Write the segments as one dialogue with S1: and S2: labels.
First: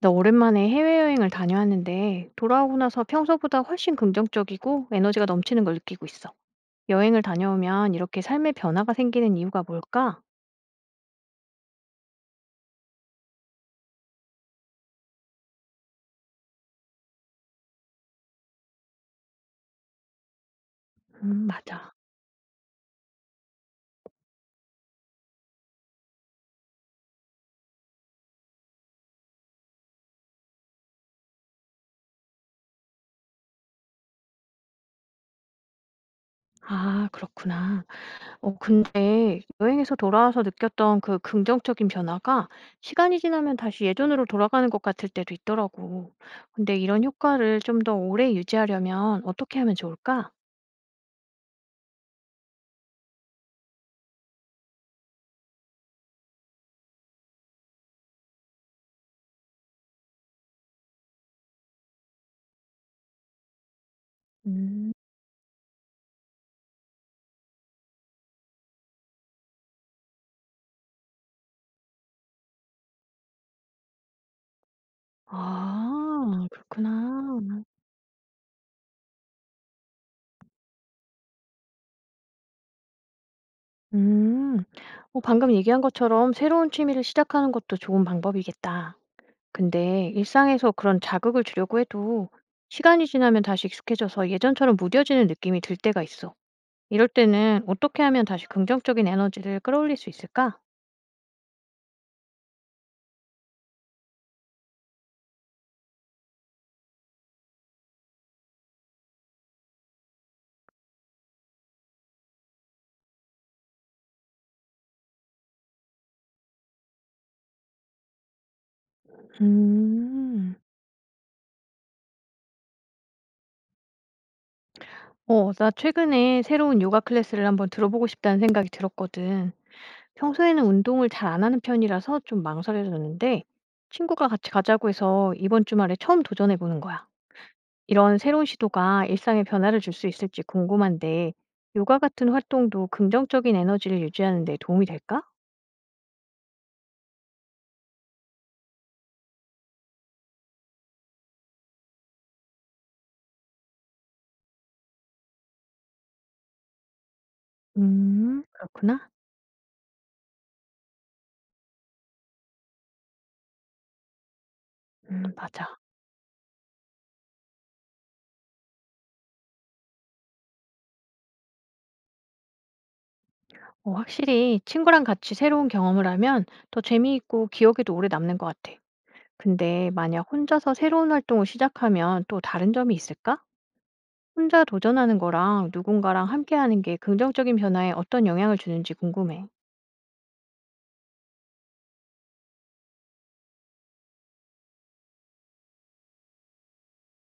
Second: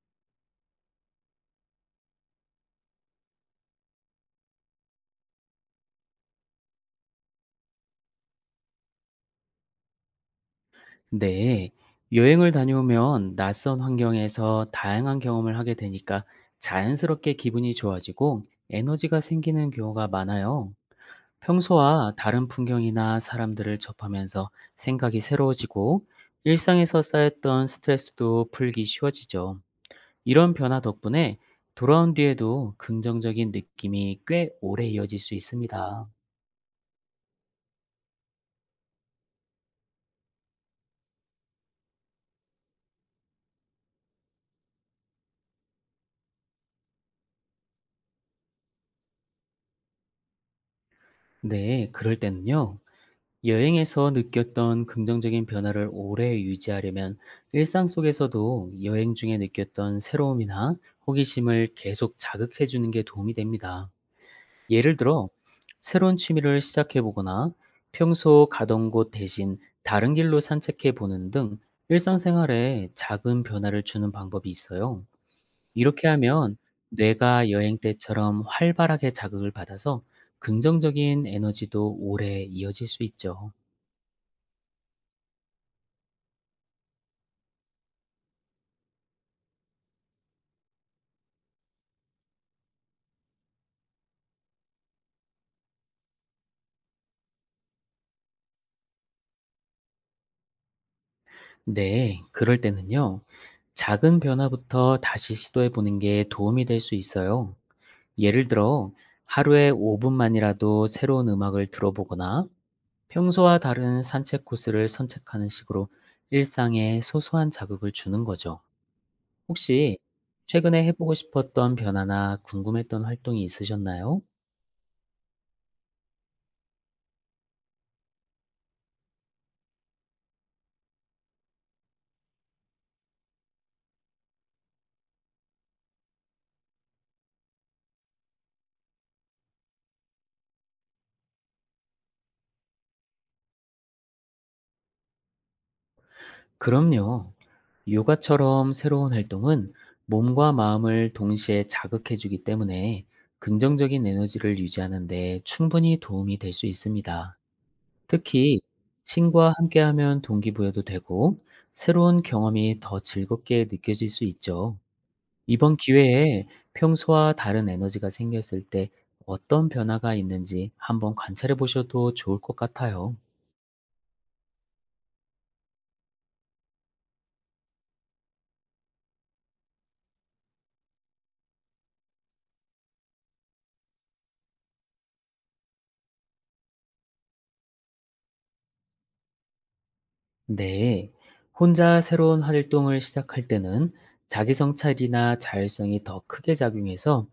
S1: 나 오랜만에 해외여행을 다녀왔는데 돌아오고 나서 평소보다 훨씬 긍정적이고 에너지가 넘치는 걸 느끼고 있어. 여행을 다녀오면 이렇게 삶의 변화가 생기는 이유가 뭘까?
S2: 네, 여행을 다녀오면 낯선 환경에서 다양한 경험을 하게 되니까 자연스럽게 기분이 좋아지고 에너지가 생기는 경우가 많아요.
S1: 맞아.
S2: 평소와 다른 풍경이나 사람들을 접하면서 생각이 새로워지고 일상에서 쌓였던 스트레스도 풀기 쉬워지죠. 이런 변화 덕분에 돌아온 뒤에도 긍정적인 느낌이 꽤 오래 이어질 수 있습니다.
S1: 아, 그렇구나. 어, 근데 여행에서 돌아와서 느꼈던 그 긍정적인 변화가 시간이 지나면 다시 예전으로 돌아가는 것 같을 때도 있더라고. 근데 이런 효과를 좀 더 오래 유지하려면 어떻게 하면 좋을까?
S2: 네, 그럴 때는요. 여행에서 느꼈던 긍정적인 변화를 오래 유지하려면 일상 속에서도 여행 중에 느꼈던 새로움이나 호기심을 계속 자극해 주는 게 도움이 됩니다.
S1: 음,
S2: 예를 들어, 새로운 취미를 시작해 보거나 평소 가던 곳 대신 다른 길로 산책해 보는 등 일상생활에 작은 변화를 주는 방법이 있어요. 이렇게
S1: 아,
S2: 하면 뇌가
S1: 그렇구나.
S2: 여행 때처럼 활발하게 자극을 받아서 긍정적인 에너지도 오래 이어질 수 있죠.
S1: 음. 뭐 방금 얘기한 것처럼 새로운 취미를 시작하는 것도 좋은 방법이겠다. 근데 일상에서 그런 자극을 주려고 해도 시간이 지나면 다시 익숙해져서 예전처럼 무뎌지는 느낌이 들 때가 있어. 이럴 때는 어떻게 하면 다시 긍정적인 에너지를 끌어올릴 수 있을까?
S2: 네, 그럴 때는요. 작은 변화부터 다시 시도해 보는 게 도움이 될 수 있어요. 예를 들어, 하루에 5분만이라도 새로운 음악을 들어보거나 평소와 다른 산책 코스를 선택하는 식으로 일상에 소소한 자극을 주는 거죠. 혹시
S1: 음.
S2: 최근에 해보고 싶었던 변화나 궁금했던 활동이 있으셨나요?
S1: 어, 나 최근에 새로운 요가 클래스를 한번 들어보고 싶다는 생각이 들었거든. 평소에는 운동을 잘 안 하는 편이라서 좀 망설여졌는데 친구가 같이 가자고 해서 이번 주말에 처음 도전해 보는 거야. 이런 새로운 시도가 일상에 변화를 줄 수 있을지 궁금한데, 요가 같은 활동도 긍정적인 에너지를 유지하는 데 도움이 될까?
S2: 그럼요. 요가처럼 새로운 활동은 몸과 마음을 동시에 자극해주기 때문에 긍정적인 에너지를 유지하는데 충분히 도움이 될 수 있습니다. 특히
S1: 그렇구나.
S2: 친구와 함께하면 동기부여도 되고 새로운 경험이 더 즐겁게 느껴질 수 있죠.
S1: 맞아.
S2: 이번 기회에 평소와 다른 에너지가 생겼을 때 어떤 변화가 있는지 한번 관찰해 보셔도 좋을 것 같아요.
S1: 어, 확실히 친구랑 같이 새로운 경험을 하면 더 재미있고 기억에도 오래 남는 것 같아. 근데 만약 혼자서 새로운 활동을 시작하면 또 다른 점이 있을까? 혼자 도전하는 거랑 누군가랑 함께 하는 게 긍정적인 변화에 어떤 영향을 주는지 궁금해.
S2: 네, 혼자 새로운 활동을 시작할 때는 자기 성찰이나 자율성이 더 크게 작용해서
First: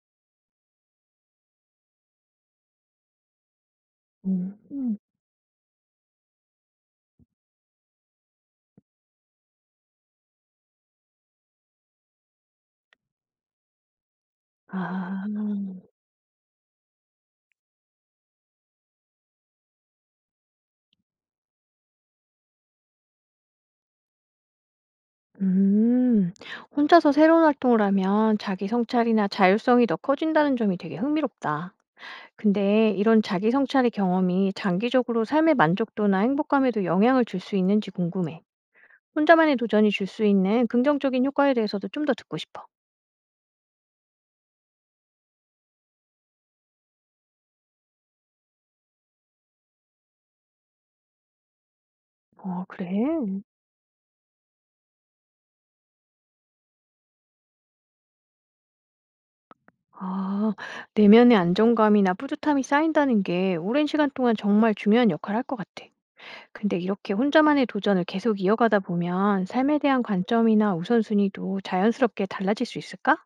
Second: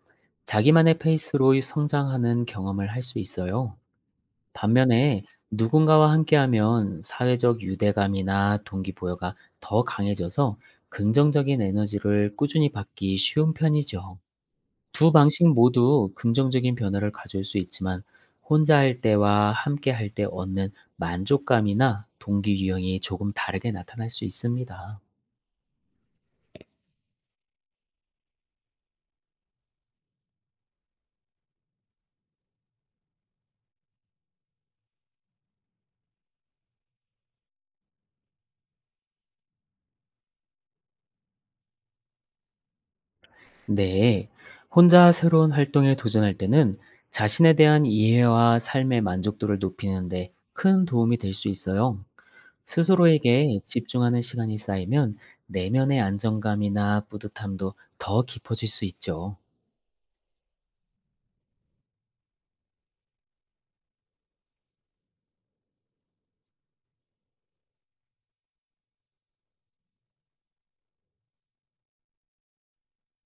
S2: 자기만의 페이스로 성장하는 경험을 할 수 있어요.
S1: 음,
S2: 반면에 누군가와 함께하면 사회적 유대감이나 동기부여가 더 강해져서 긍정적인 에너지를 꾸준히 받기 쉬운 편이죠. 두
S1: 아.
S2: 방식 모두 긍정적인 변화를 가져올 수 있지만 혼자 할 때와 함께 할 때 얻는 만족감이나 동기 유형이 조금 다르게 나타날 수 있습니다.
S1: 음, 혼자서 새로운 활동을 하면 자기 성찰이나 자율성이 더 커진다는 점이 되게 흥미롭다. 근데 이런 자기 성찰의 경험이 장기적으로 삶의 만족도나 행복감에도 영향을 줄 수 있는지 궁금해. 혼자만의 도전이 줄 수 있는 긍정적인 효과에 대해서도 좀 더 듣고 싶어.
S2: 네. 혼자 새로운 활동에 도전할 때는 자신에 대한 이해와 삶의 만족도를 높이는데 큰 도움이 될 수 있어요.
S1: 어, 그래?
S2: 스스로에게 집중하는 시간이 쌓이면 내면의 안정감이나 뿌듯함도 더 깊어질 수 있죠.
S1: 아, 내면의 안정감이나 뿌듯함이 쌓인다는 게 오랜 시간 동안 정말 중요한 역할을 할 것 같아. 근데 이렇게 혼자만의 도전을 계속 이어가다 보면 삶에 대한 관점이나 우선순위도 자연스럽게 달라질 수 있을까?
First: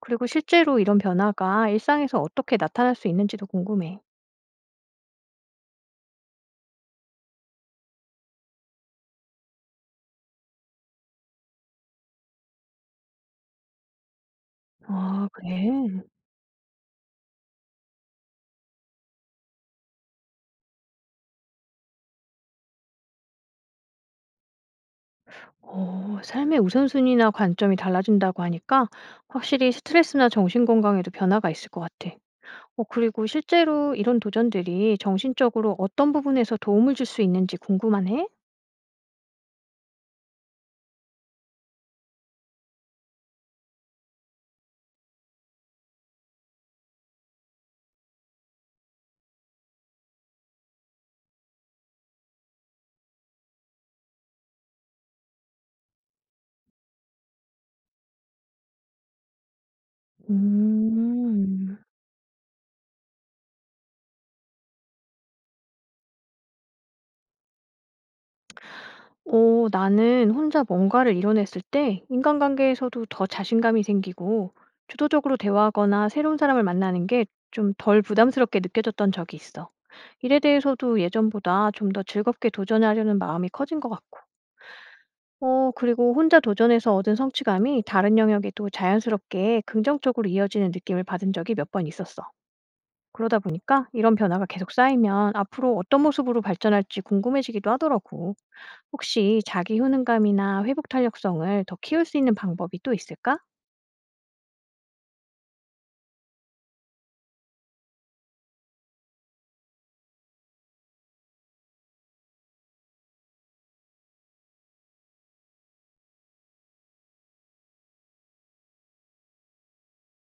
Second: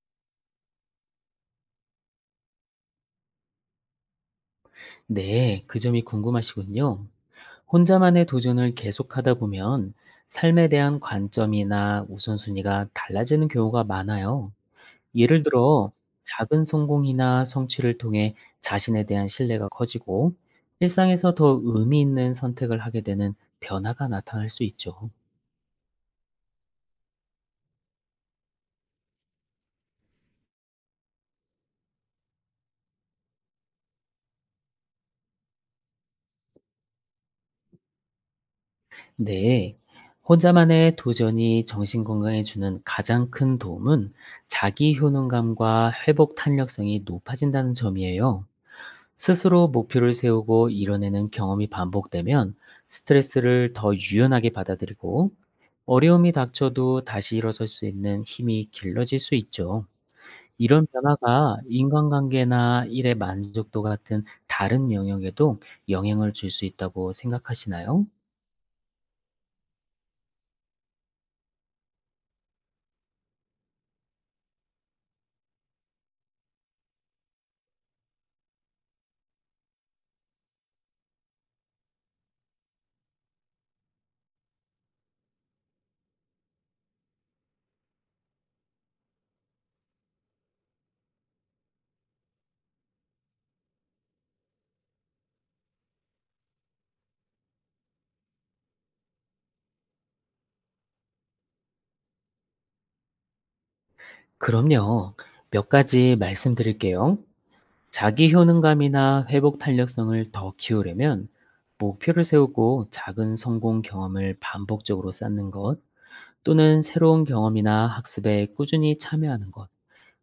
S1: 그리고 실제로 이런 변화가 일상에서 어떻게 나타날 수 있는지도 궁금해.
S2: 네, 그 점이 궁금하시군요. 혼자만의 도전을 계속하다 보면 삶에 대한 관점이나 우선순위가 달라지는 경우가 많아요.
S1: 아,
S2: 예를 들어,
S1: 그래?
S2: 작은 성공이나 성취를 통해 자신에 대한 신뢰가 커지고, 일상에서 더 의미 있는 선택을 하게 되는 변화가 나타날 수 있죠.
S1: 어, 삶의 우선순위나 관점이 달라진다고 하니까 확실히 스트레스나 정신 건강에도 변화가 있을 것 같아. 어, 그리고 실제로 이런 도전들이 정신적으로 어떤 부분에서 도움을 줄 수 있는지 궁금하네?
S2: 네. 혼자만의 도전이 정신 건강에 주는 가장 큰 도움은 자기 효능감과 회복 탄력성이 높아진다는 점이에요. 스스로 목표를 세우고 이뤄내는 경험이 반복되면 스트레스를 더 유연하게 받아들이고 어려움이 닥쳐도 다시 일어설 수 있는 힘이 길러질 수 있죠. 이런 변화가
S1: 음.
S2: 인간관계나 일의 만족도 같은 다른 영역에도 영향을 줄 수 있다고 생각하시나요?
S1: 오 나는 혼자 뭔가를 이뤄냈을 때 인간관계에서도 더 자신감이 생기고 주도적으로 대화하거나 새로운 사람을 만나는 게 좀 덜 부담스럽게 느껴졌던 적이 있어. 일에 대해서도 예전보다 좀 더 즐겁게 도전하려는 마음이 커진 것 같고. 어, 그리고 혼자 도전해서 얻은 성취감이 다른 영역에도 자연스럽게 긍정적으로 이어지는 느낌을 받은 적이 몇 번 있었어. 그러다 보니까 이런 변화가 계속 쌓이면 앞으로 어떤 모습으로 발전할지 궁금해지기도 하더라고. 혹시 자기 효능감이나 회복 탄력성을 더 키울 수 있는 방법이 또 있을까?
S2: 그럼요. 몇 가지 말씀드릴게요. 자기 효능감이나 회복 탄력성을 더 키우려면 목표를 세우고 작은 성공 경험을 반복적으로 쌓는 것, 또는 새로운 경험이나 학습에 꾸준히 참여하는 것.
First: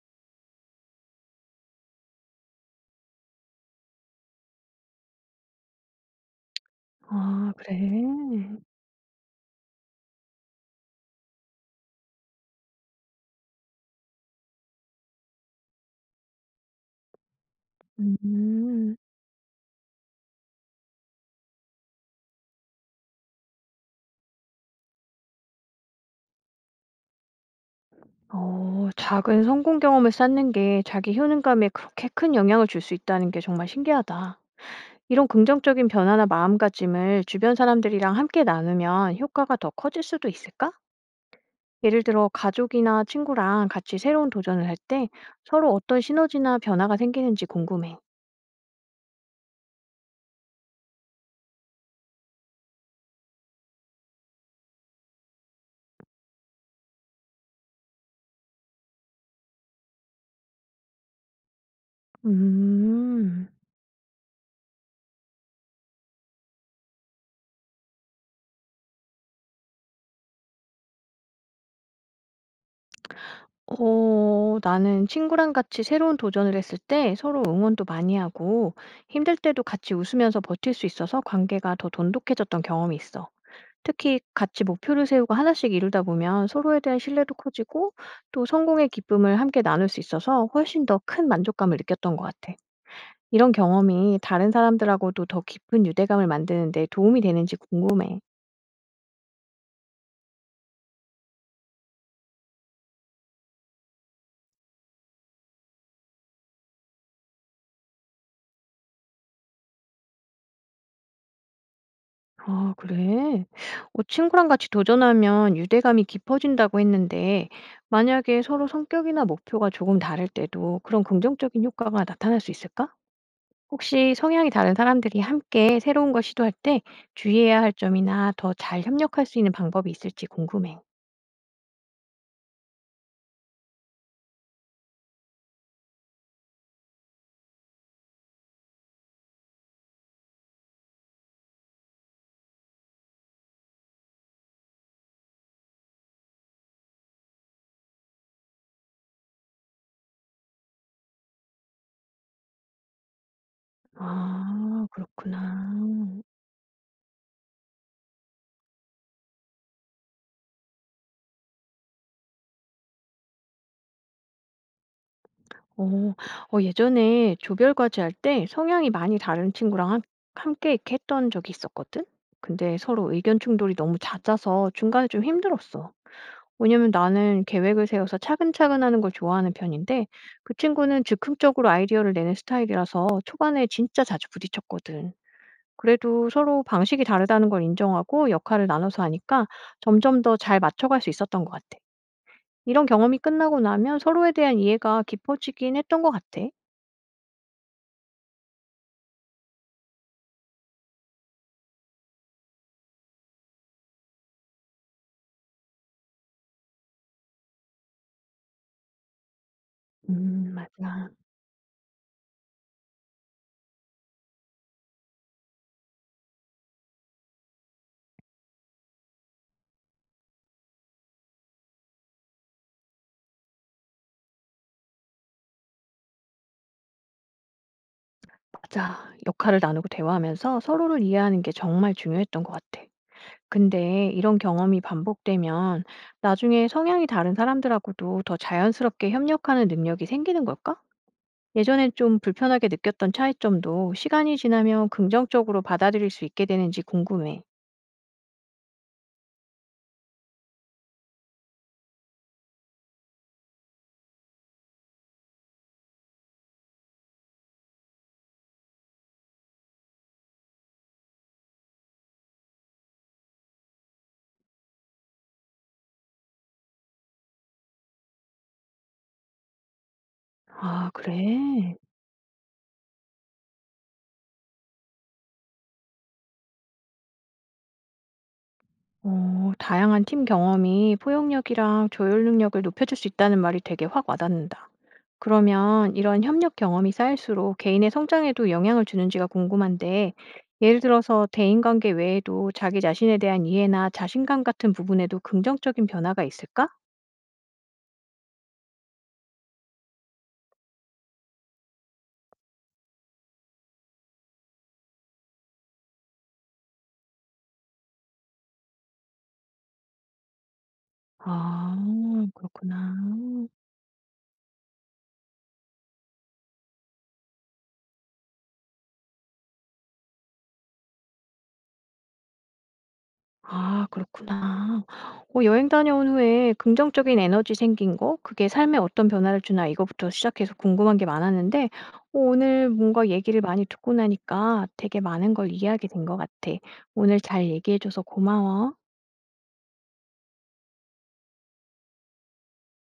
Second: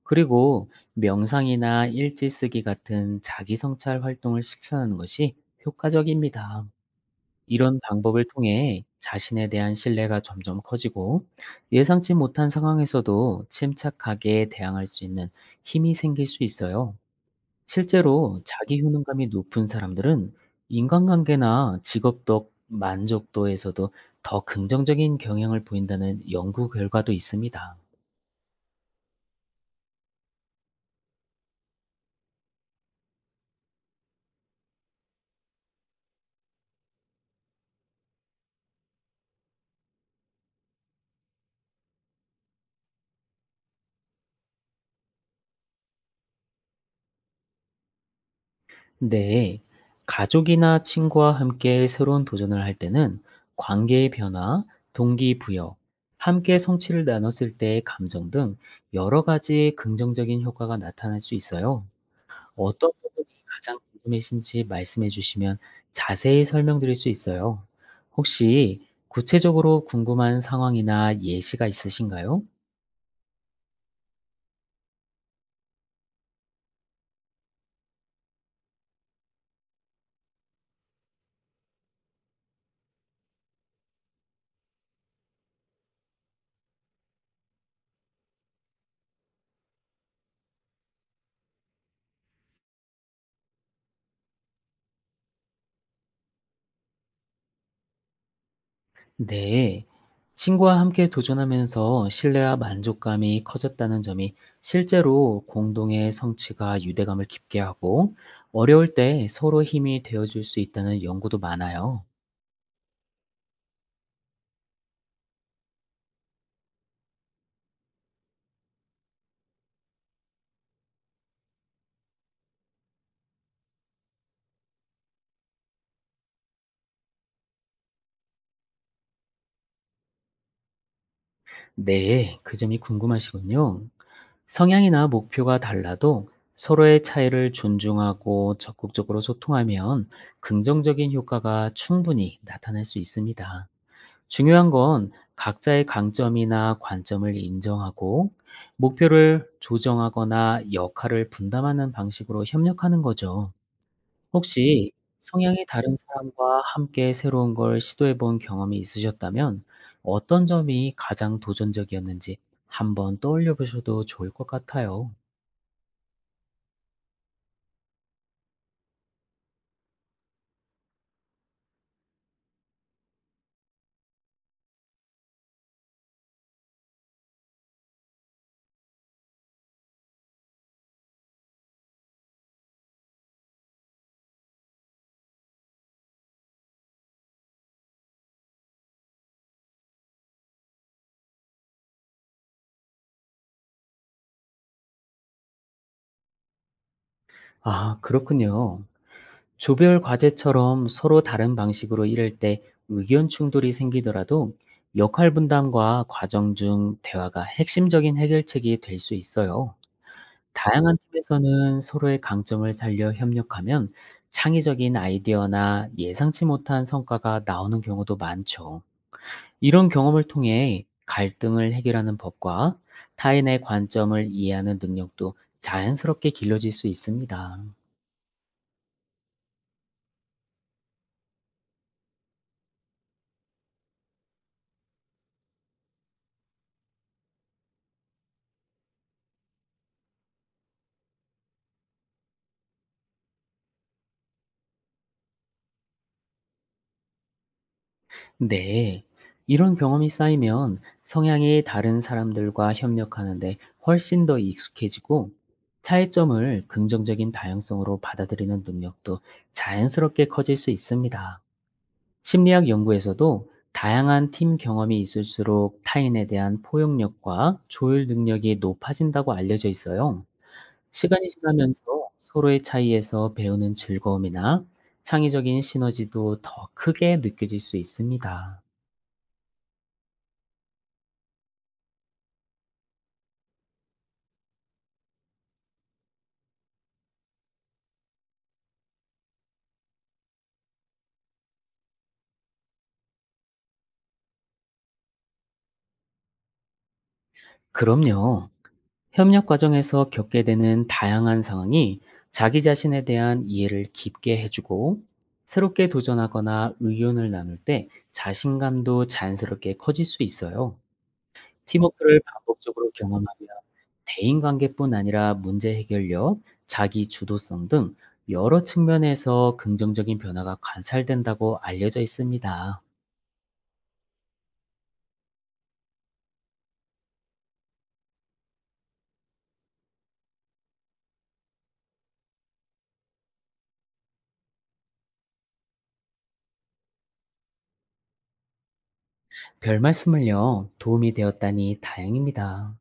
S2: 그리고 명상이나 일지 쓰기 같은 자기 성찰 활동을 실천하는 것이 효과적입니다.
S1: 아,
S2: 이런
S1: 그래.
S2: 방법을 통해 자신에 대한 신뢰가 점점 커지고 예상치 못한 상황에서도 침착하게 대항할 수 있는 힘이 생길 수 있어요. 실제로 자기
S1: 음.
S2: 효능감이 높은 사람들은 인간관계나 직업적 만족도에서도 더 긍정적인 경향을 보인다는 연구 결과도 있습니다.
S1: 어, 작은 성공 경험을 쌓는 게 자기 효능감에 그렇게 큰 영향을 줄 수 있다는 게 정말 신기하다. 이런 긍정적인 변화나 마음가짐을 주변 사람들이랑 함께 나누면 효과가 더 커질 수도 있을까? 예를 들어 가족이나 친구랑 같이 새로운 도전을 할 때 서로 어떤 시너지나 변화가 생기는지 궁금해.
S2: 네, 가족이나 친구와 함께 새로운 도전을 할 때는 관계의 변화, 동기부여, 함께 성취를 나눴을 때의 감정 등 여러 가지 긍정적인 효과가 나타날 수 있어요. 어떤 부분이
S1: 음.
S2: 가장 궁금해신지 말씀해 주시면 자세히 설명드릴 수 있어요. 혹시 구체적으로 궁금한 상황이나 예시가 있으신가요?
S1: 어 나는 친구랑 같이 새로운 도전을 했을 때 서로 응원도 많이 하고 힘들 때도 같이 웃으면서 버틸 수 있어서 관계가 더 돈독해졌던 경험이 있어. 특히 같이 목표를 세우고 하나씩 이루다 보면 서로에 대한 신뢰도 커지고 또 성공의 기쁨을 함께 나눌 수 있어서 훨씬 더 큰 만족감을 느꼈던 것 같아. 이런 경험이 다른 사람들하고도 더 깊은 유대감을 만드는 데 도움이 되는지 궁금해.
S2: 네. 친구와 함께 도전하면서 신뢰와 만족감이 커졌다는 점이 실제로 공동의 성취가 유대감을 깊게 하고 어려울 때 서로 힘이 되어줄 수 있다는 연구도 많아요.
S1: 아, 그래? 어, 친구랑 같이 도전하면 유대감이 깊어진다고 했는데, 만약에 서로 성격이나 목표가 조금 다를 때도 그런 긍정적인 효과가 나타날 수 있을까? 혹시 성향이 다른 사람들이 함께 새로운 걸 시도할 때 주의해야 할 점이나 더 잘 협력할 수 있는 방법이 있을지 궁금해.
S2: 네, 그 점이 궁금하시군요. 성향이나 목표가 달라도 서로의 차이를 존중하고 적극적으로 소통하면 긍정적인 효과가 충분히 나타날 수 있습니다. 중요한 건 각자의 강점이나 관점을 인정하고 목표를 조정하거나 역할을 분담하는 방식으로 협력하는 거죠.
S1: 아,
S2: 혹시 성향이 다른
S1: 그렇구나.
S2: 사람과 함께 새로운 걸 시도해 본 경험이 있으셨다면 어떤 점이 가장 도전적이었는지 한번 떠올려 보셔도 좋을 것 같아요.
S1: 어. 어 예전에 조별 과제할 때 성향이 많이 다른 친구랑 함 함께 이렇게 했던 적이 있었거든? 근데 서로 의견 충돌이 너무 잦아서 중간에 좀 힘들었어. 왜냐면 나는 계획을 세워서 차근차근 하는 걸 좋아하는 편인데 그 친구는 즉흥적으로 아이디어를 내는 스타일이라서 초반에 진짜 자주 부딪혔거든. 그래도 서로 방식이 다르다는 걸 인정하고 역할을 나눠서 하니까 점점 더 잘 맞춰갈 수 있었던 것 같아. 이런 경험이 끝나고 나면 서로에 대한 이해가 깊어지긴 했던 것 같아.
S2: 아, 그렇군요. 조별 과제처럼 서로 다른 방식으로 일할 때 의견 충돌이 생기더라도 역할 분담과 과정 중 대화가 핵심적인 해결책이 될 수 있어요. 다양한
S1: 맞아.
S2: 팀에서는 서로의 강점을 살려 협력하면 창의적인 아이디어나 예상치 못한 성과가 나오는 경우도 많죠. 이런 경험을 통해 갈등을 해결하는 법과 타인의 관점을 이해하는 능력도 자연스럽게 길러질 수 있습니다.
S1: 맞아. 역할을 나누고 대화하면서 서로를 이해하는 게 정말 중요했던 것 같아. 근데 이런 경험이 반복되면 나중에 성향이 다른 사람들하고도 더 자연스럽게 협력하는 능력이 생기는 걸까? 예전엔 좀 불편하게 느꼈던 차이점도 시간이 지나면 긍정적으로 받아들일 수 있게 되는지 궁금해.
S2: 네. 이런 경험이 쌓이면 성향이 다른 사람들과 협력하는데 훨씬 더 익숙해지고 차이점을 긍정적인 다양성으로 받아들이는 능력도 자연스럽게 커질 수 있습니다. 심리학 연구에서도 다양한 팀 경험이 있을수록 타인에 대한 포용력과 조율 능력이 높아진다고 알려져 있어요.
S1: 아,
S2: 시간이
S1: 그래?
S2: 지나면서 서로의 차이에서 배우는 즐거움이나 창의적인 시너지도 더 크게 느껴질 수 있습니다.
S1: 어, 다양한 팀 경험이 포용력이랑 조율 능력을 높여줄 수 있다는 말이 되게 확 와닿는다. 그러면 이런 협력 경험이 쌓일수록 개인의 성장에도 영향을 주는지가 궁금한데, 예를 들어서 대인관계 외에도 자기 자신에 대한 이해나 자신감 같은 부분에도 긍정적인 변화가 있을까?
S2: 그럼요. 협력 과정에서 겪게 되는 다양한 상황이 자기 자신에 대한 이해를 깊게 해주고 새롭게 도전하거나 의견을 나눌 때 자신감도 자연스럽게 커질 수 있어요.
S1: 아,
S2: 팀워크를 반복적으로
S1: 그렇구나.
S2: 경험하면 대인관계뿐 아니라 문제 해결력, 자기 주도성 등 여러 측면에서 긍정적인 변화가 관찰된다고 알려져 있습니다.
S1: 아, 그렇구나. 어, 여행 다녀온 후에 긍정적인 에너지 생긴 거, 그게 삶에 어떤 변화를 주나 이거부터 시작해서 궁금한 게 많았는데, 어, 오늘 뭔가 얘기를 많이 듣고 나니까 되게 많은 걸 이해하게 된 것 같아. 오늘 잘 얘기해줘서 고마워.
S2: 별 말씀을요. 도움이 되었다니 다행입니다.